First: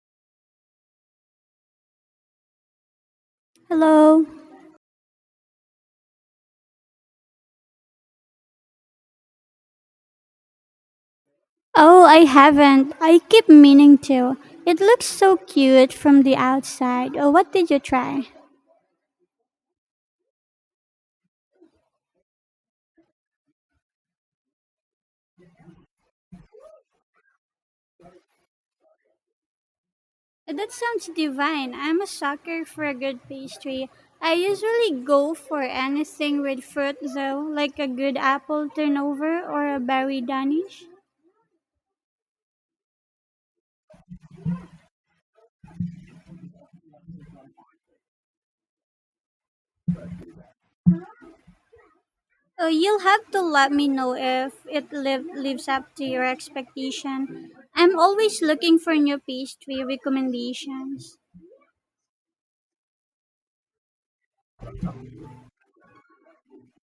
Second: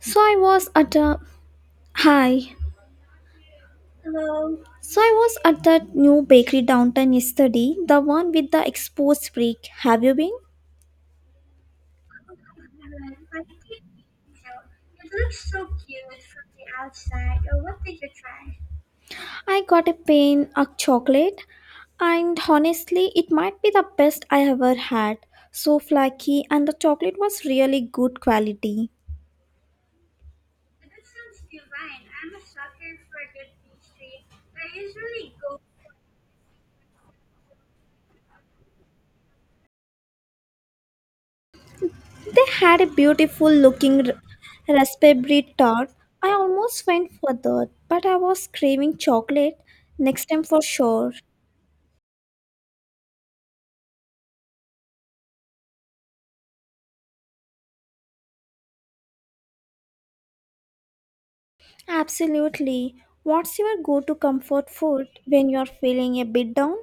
So I was at a hi. Hello. So I was at that new bakery downtown yesterday, the one with the exposed brick. Have you been? Oh, I haven't. I keep meaning to. It looks so cute from the outside. Oh, what did you try? I got a pain of chocolate, and honestly, it might be the best I ever had. So flaky, and the chocolate was really good quality. That sounds divine. I'm a sucker for a good pastry. I usually go for anything with fruit, though, like a good apple turnover or a berry danish. They had a beautiful looking raspberry tart. I almost went for that, but I was craving chocolate next time for sure. Oh, you'll have to let me know if lives up to your expectation. I'm always looking for new pastry recommendations. Absolutely. What's your go to comfort food when you're feeling a bit down?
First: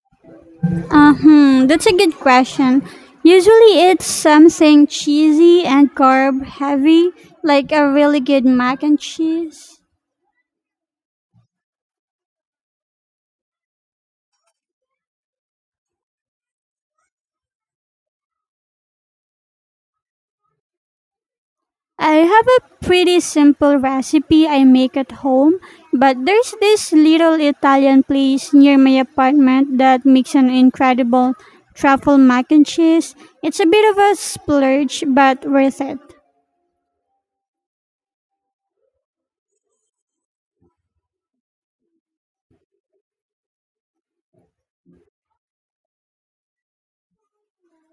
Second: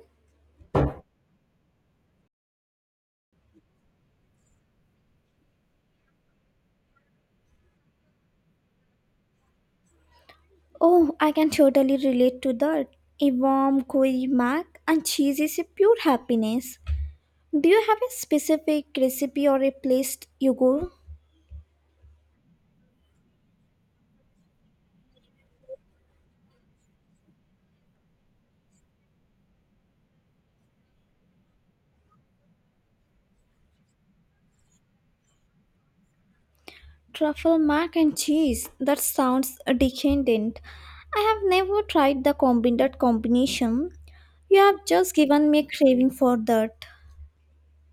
That's a good question. Usually it's something cheesy and carb heavy, like a really good mac and cheese. Oh, I can totally relate to that. A warm gooey mac and cheese is a pure happiness. Do you have a specific recipe or a place you go? I have a pretty simple recipe I make at home, but there's this little Italian place near my apartment that makes an incredible truffle mac and cheese. It's a bit of a splurge, but worth it. Truffle mac and cheese. That sounds decadent. I have never tried the combined combination. You have just given me a craving for that.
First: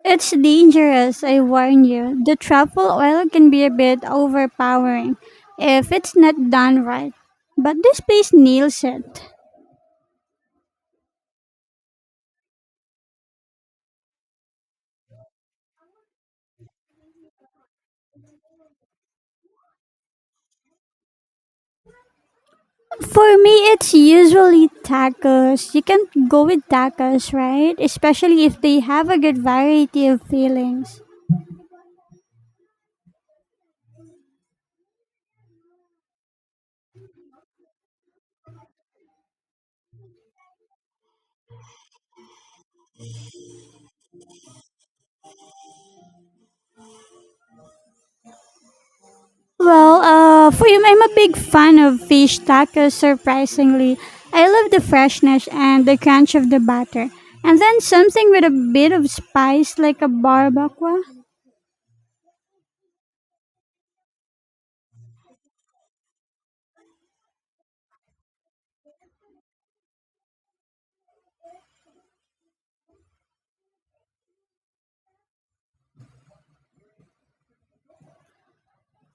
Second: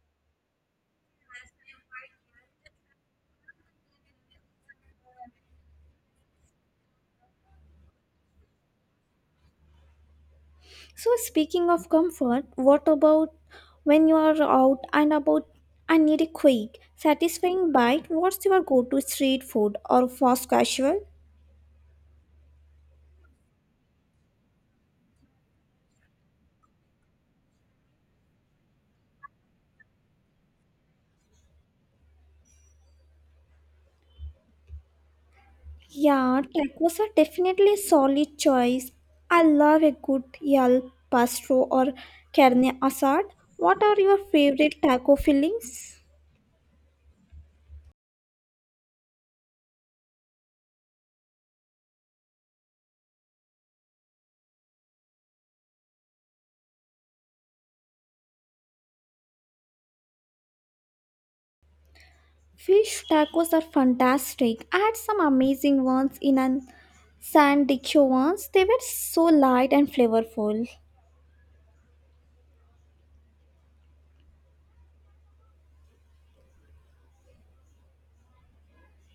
It's dangerous, I warn you. The truffle oil can be a bit overpowering if it's not done right. But this place nails it. So, speaking of comfort, what about when you are out and about and need a quick, satisfying bite? What's your go to street food or fast casual? For me, it's usually tacos. You can go with tacos, right? Especially if they have a good variety of fillings. Yeah, tacos are definitely a solid choice. I love a good yal pastro or carne asad. What are your favorite taco fillings? Well, for you, I'm a big fan of fish tacos, surprisingly. I love the freshness and the crunch of the batter. And then something with a bit of spice like a barbacoa. Fish tacos are fantastic. I had some amazing ones in an San Diego once. They were so light and flavorful.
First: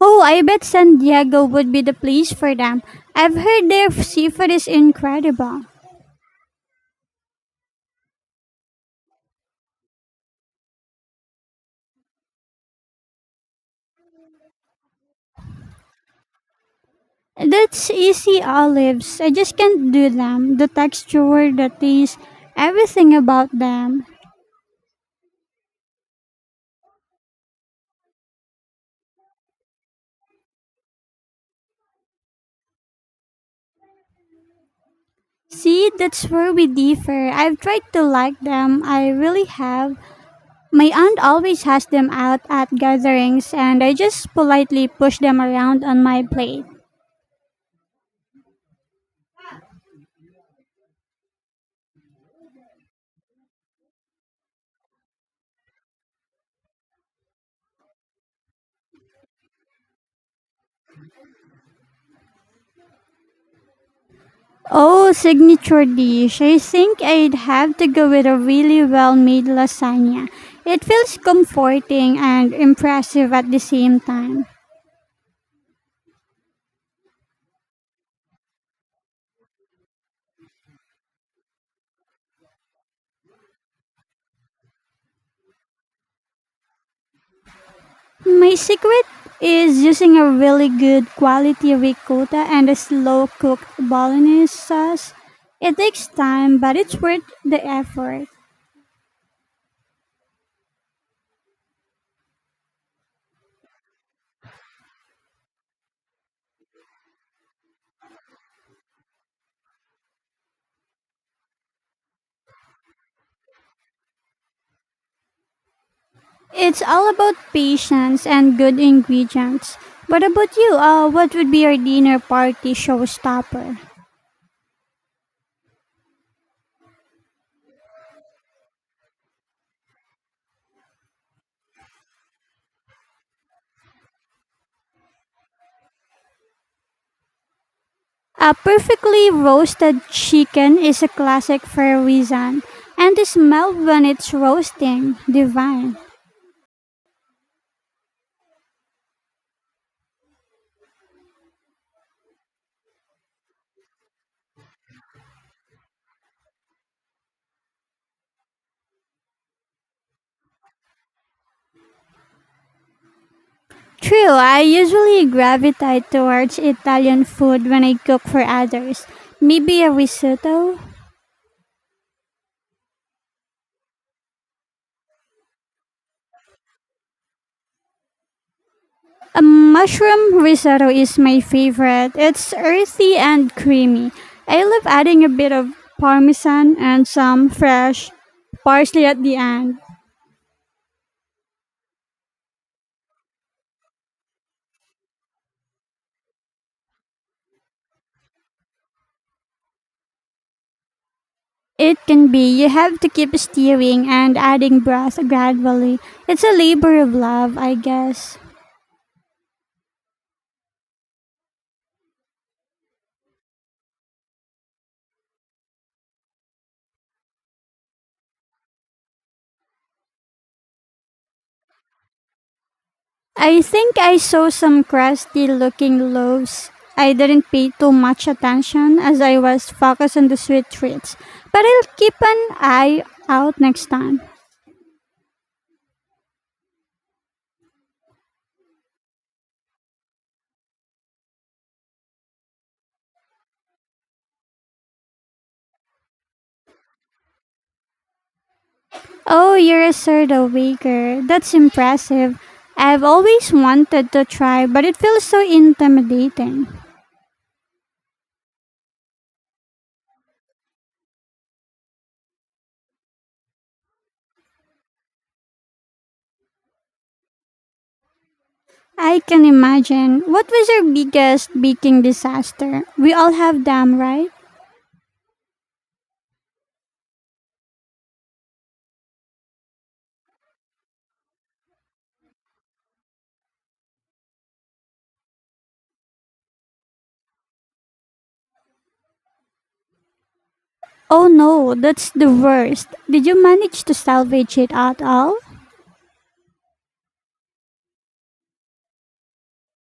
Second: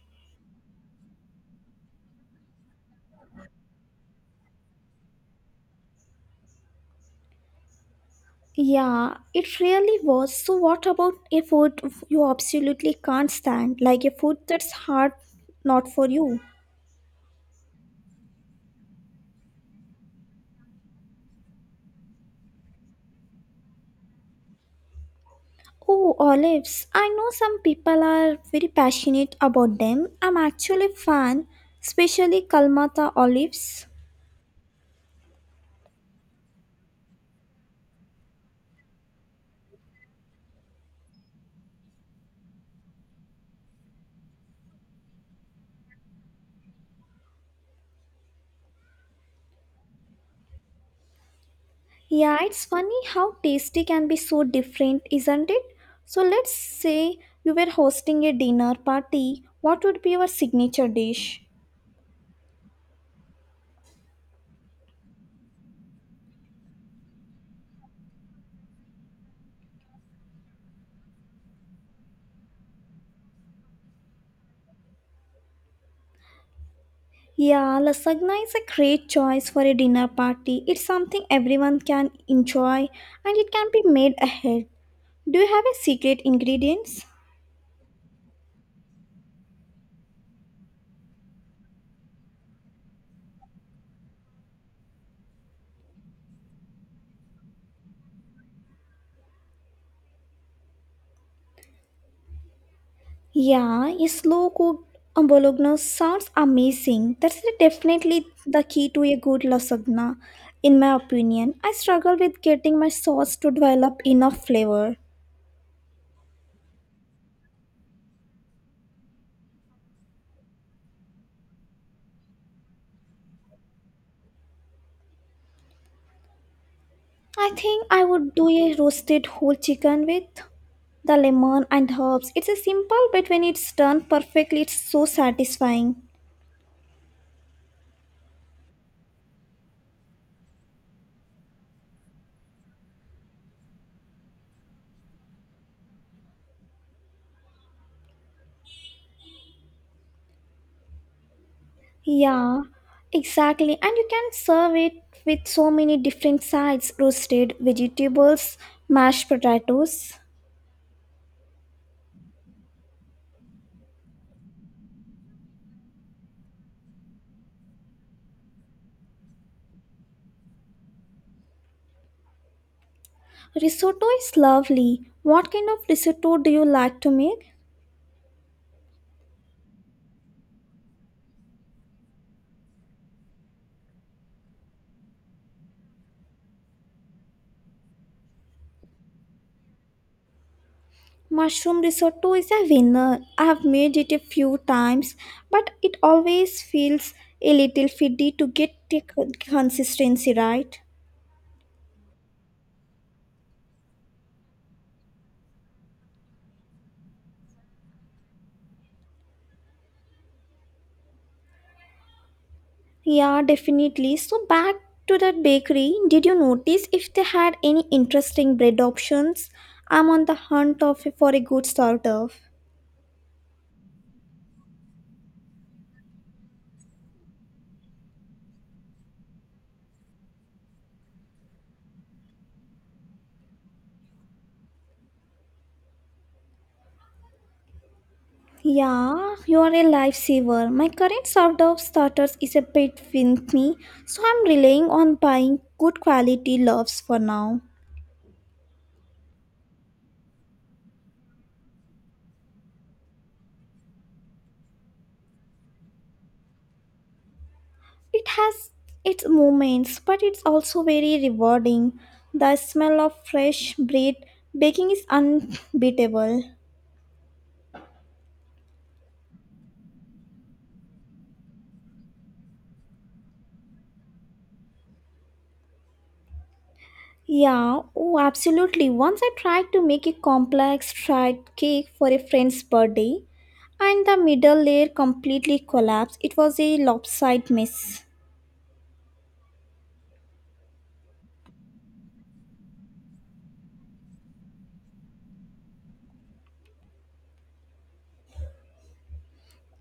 Oh, I bet San Diego would be the place for them. I've heard their seafood is incredible. Yeah, it really was. So, what about a food you absolutely can't stand? Like a food that's hard not for you? That's easy olives. I just can't do them. The texture, the taste, everything about them. Oh, olives. I know some people are very passionate about them. I'm actually a fan, especially Kalmata olives. See, that's where we differ. I've tried to like them. I really have. My aunt always has them out at gatherings, and I just politely push them around on my plate. Yeah, it's funny how tasty can be so different, isn't it? So, let's say you were hosting a dinner party. What would be your signature dish? Oh, signature dish. I think I'd have to go with a really well made lasagna. It feels comforting and impressive at the same time. Yeah, lasagna is a great choice for a dinner party. It's something everyone can enjoy and it can be made ahead. Do you have a secret ingredients? My secret is using a really good quality ricotta and a slow cooked bolognese sauce. It takes time, but it's worth the effort. Yeah, a slow cooked bolognese sounds amazing. Definitely the key to a good lasagna in my opinion. I struggle with getting my sauce to develop enough flavor. It's all about patience and good ingredients. What about you? What would be your dinner party showstopper? I think I would do a roasted whole chicken with the lemon and herbs. It's a simple, but when it's done perfectly, it's so satisfying. A perfectly roasted chicken is a classic for a reason, and the smell when it's roasting, divine. Yeah, exactly. And you can serve it with so many different sides roasted vegetables, mashed potatoes. True, I usually gravitate towards Italian food when I cook for others. Maybe a risotto? Risotto is lovely. What kind of risotto do you like to make? A mushroom risotto is my favorite. It's earthy and creamy. I love adding a bit of parmesan and some fresh parsley at the end. Mushroom risotto is a winner. I've made it a few times, but it always feels a little fiddy to get the consistency right. It can be. You have to keep steering and adding broth gradually. It's a labor of love, I guess. Yeah, definitely. So back to the bakery, did you notice if they had any interesting bread options? I'm on the hunt of for a good sort of. I think I saw some crusty looking loaves. I didn't pay too much attention as I was focused on the sweet treats, but I'll keep an eye out next time. Yeah, you are a lifesaver. My current sort of starters is a bit with me, so I'm relying on buying good quality loaves for now. Oh, you're a sourdough baker. That's impressive. I've always wanted to try, but it feels so intimidating. It has its moments, but it's also very rewarding. The smell of fresh bread baking is unbeatable. I can imagine. What was your biggest baking disaster? We all have them, right? Yeah, oh, absolutely. Once I tried to make a complex fried cake for a friend's birthday, and the middle layer completely collapsed. It was a lopsided mess. Oh no, that's the worst. Did you manage to salvage it at all?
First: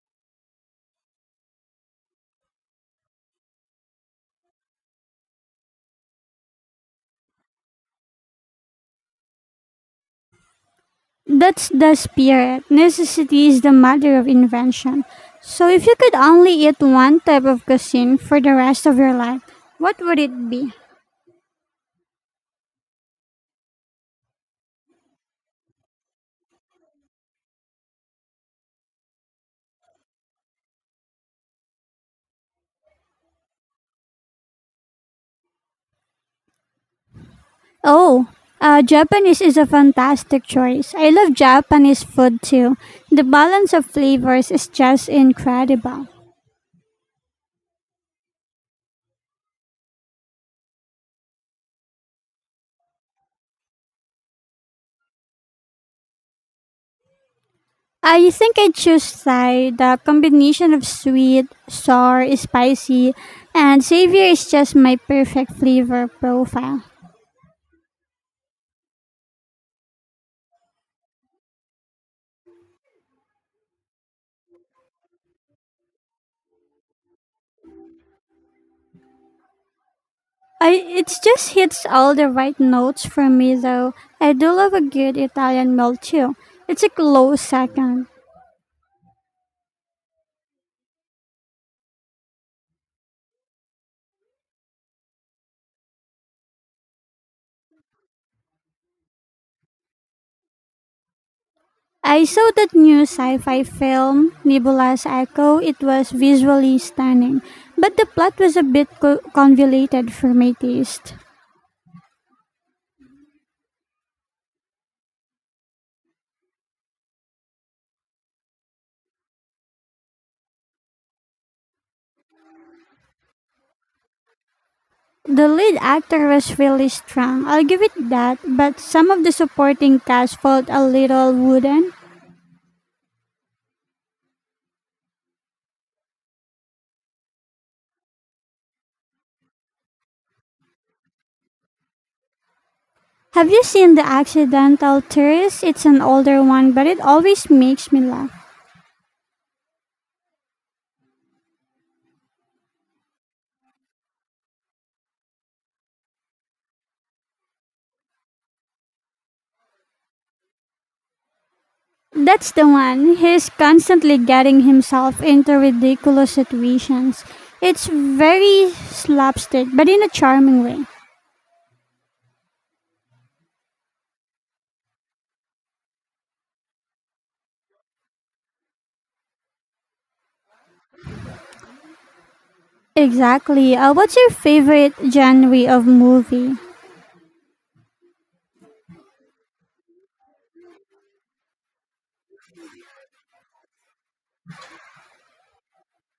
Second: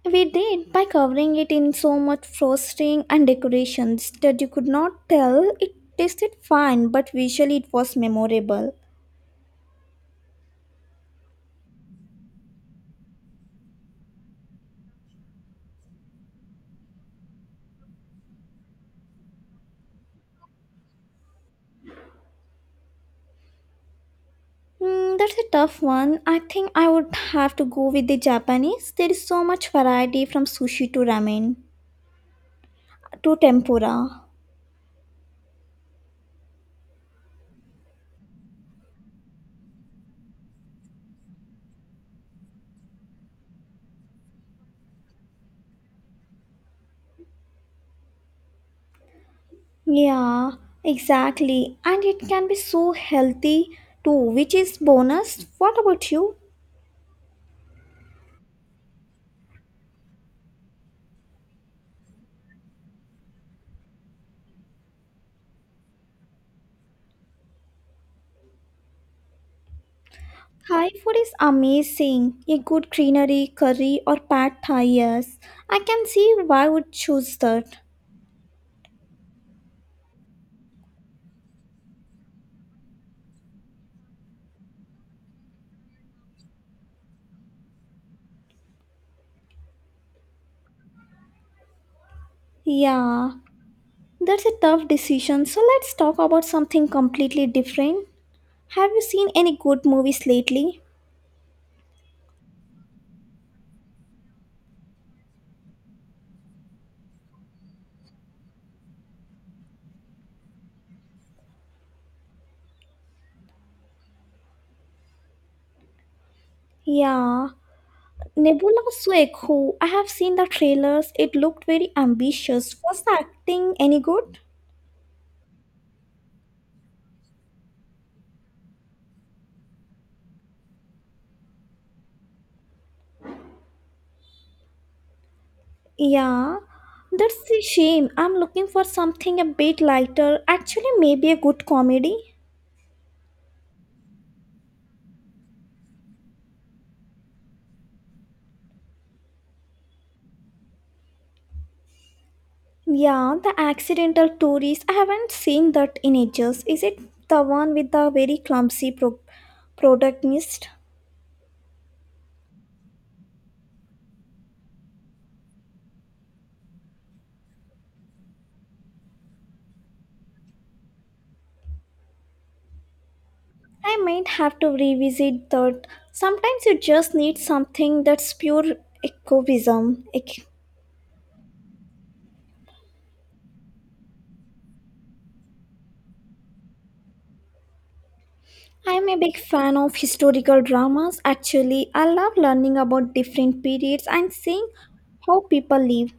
We did by covering it in so much frosting and decorations that you could not tell it tasted fine, but visually it was memorable. That's the spirit. Necessity is the mother of invention. So if you could only eat one type of cuisine for the rest of your life, what would it be? Hmm, that's a tough one. I think I would have to go with the Japanese. There is so much variety from sushi to ramen to tempura. Oh, Japanese is a fantastic choice. I love Japanese food too. The balance of flavors is just incredible. Yeah, exactly. And it can be so healthy too, which is bonus. What about you? I think I'd choose Thai. The combination of sweet, sour, spicy, and savory is just my perfect flavor profile. Thai food is amazing. A good greenery curry or pad thai, yes. I can see why would choose that. I it just hits all the right notes for me though. I do love a good Italian meal too. It's a close second. Yeah, that's a tough decision. So let's talk about something completely different. Have you seen any good movies lately? I saw that new sci-fi film, Nebula's Echo. It was visually stunning, but the plot was a bit convoluted for my taste. Yeah, Nebula Swag, who I have seen the trailers, it looked very ambitious. Was the acting any good? The lead actor was really strong, I'll give it that, but some of the supporting cast felt a little wooden. Yeah, that's a shame. I'm looking for something a bit lighter. Actually, maybe a good comedy. Have you seen The Accidental Tourist? It's an older one, but it always makes me laugh. Yeah, the accidental tourist. I haven't seen that in ages. Is it the one with the very clumsy protagonist? That's the one. He's constantly getting himself into ridiculous situations. It's very slapstick, but in a charming way. I might have to revisit that. Sometimes you just need something that's pure escapism. Exactly. What's your favorite genre of movie? I'm a big fan of historical dramas. Actually, I love learning about different periods and seeing how people live.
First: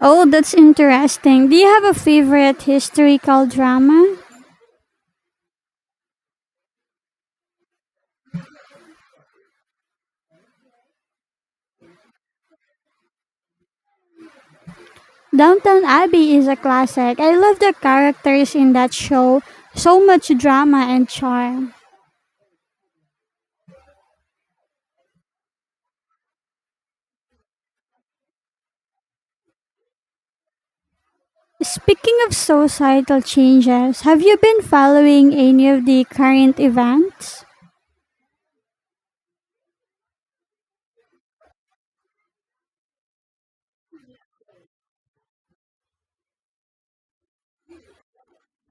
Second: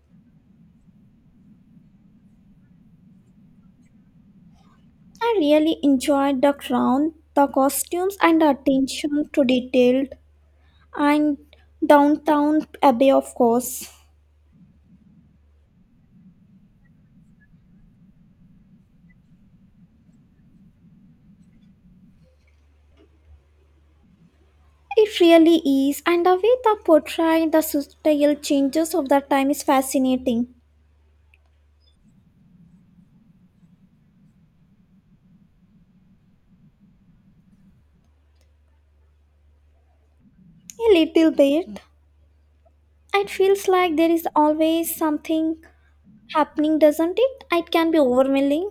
Oh, that's interesting. Do you have a favorite historical drama? I really enjoyed the crown, the costumes, and the attention to detail, and downtown Abbey, of course. Downtown Abbey is a classic. I love the characters in that show. So much drama and charm. It really is, and the way they portray the societal changes of the time is fascinating. Speaking of societal changes, have you been following any of the current events? A little bit. It feels like there is always something happening, doesn't it? It can be overwhelming.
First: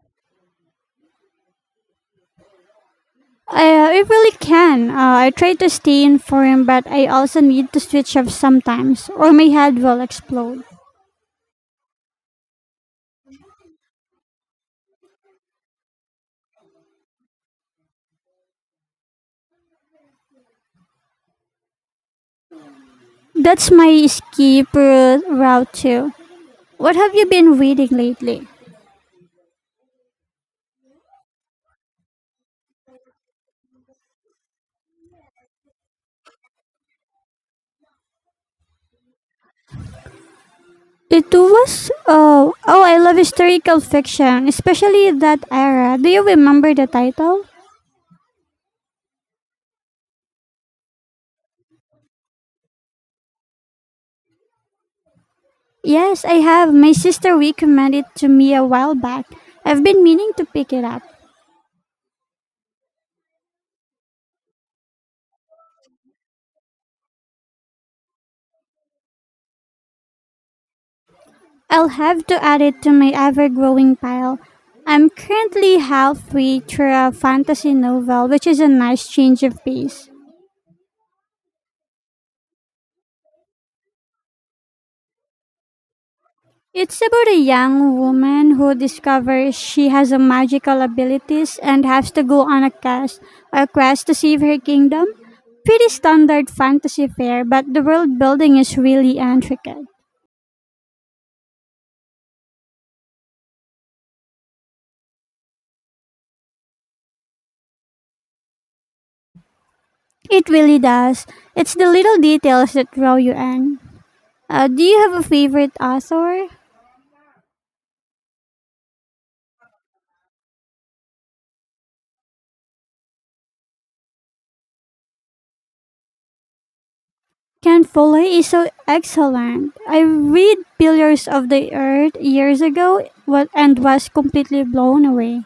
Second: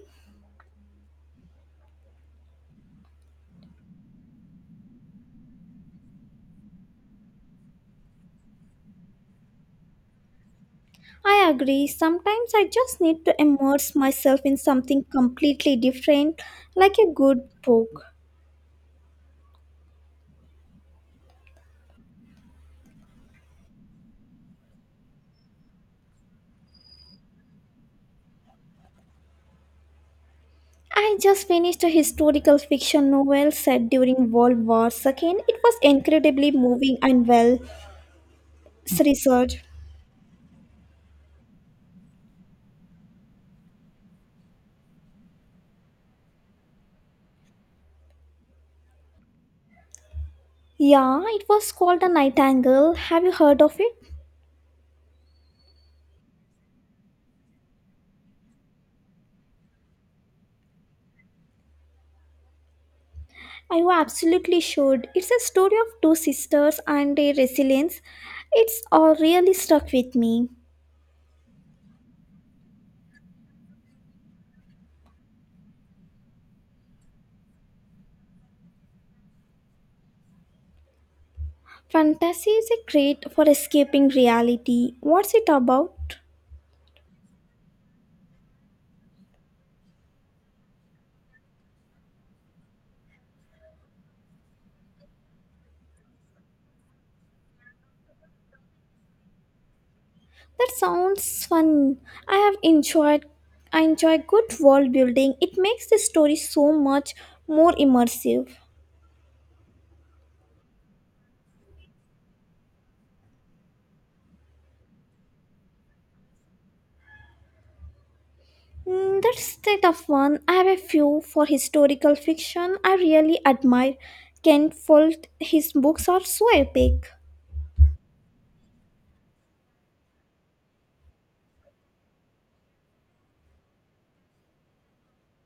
I really can. I try to stay informed, but I also need to switch off sometimes, or my head will explode. I agree. Sometimes I just need to immerse myself in something completely different, like a good book. That's my escape route too. What have you been reading lately? I just finished a historical fiction novel set during World War II. It was incredibly moving and well researched. It was oh I love historical fiction, especially that era. Do you remember the title? Yeah, it was called The Nightingale. Have you heard of it? Yes, I have. My sister recommended it to me a while back. I've been meaning to pick it up. I absolutely should. It's a story of two sisters and their resilience. It's all really stuck with me. I'll have to add it to my ever-growing pile. I'm currently halfway through a fantasy novel, which is a nice change of pace. Fantasy is a great for escaping reality. What's it about? It's about a young woman who discovers she has a magical abilities and has to go on a quest to save her kingdom. Pretty standard fantasy fare, but the world building is really intricate. That sounds fun. I have enjoyed I enjoy good world building. It makes the story so much more immersive. It really does. It's the little details that draw you in. Do you have a favorite author? Mm, that's the tough one. I have a few for historical fiction I really admire. Ken Follett, his books are so epic. Ken Follett is so excellent. I read Pillars of the Earth years ago and was completely blown away.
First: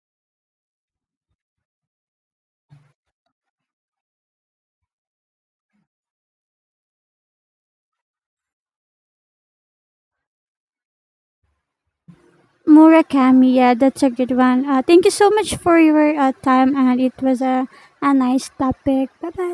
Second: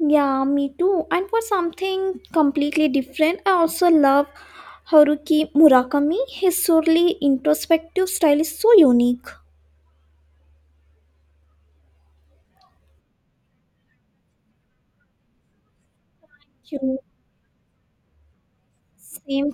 Yeah, me too. And for something completely different, I also love Haruki Murakami. His surly introspective style is so unique. Murakami, yeah, that's a good one. Thank you so much for your time, You, and it was a nice topic. Bye same bye.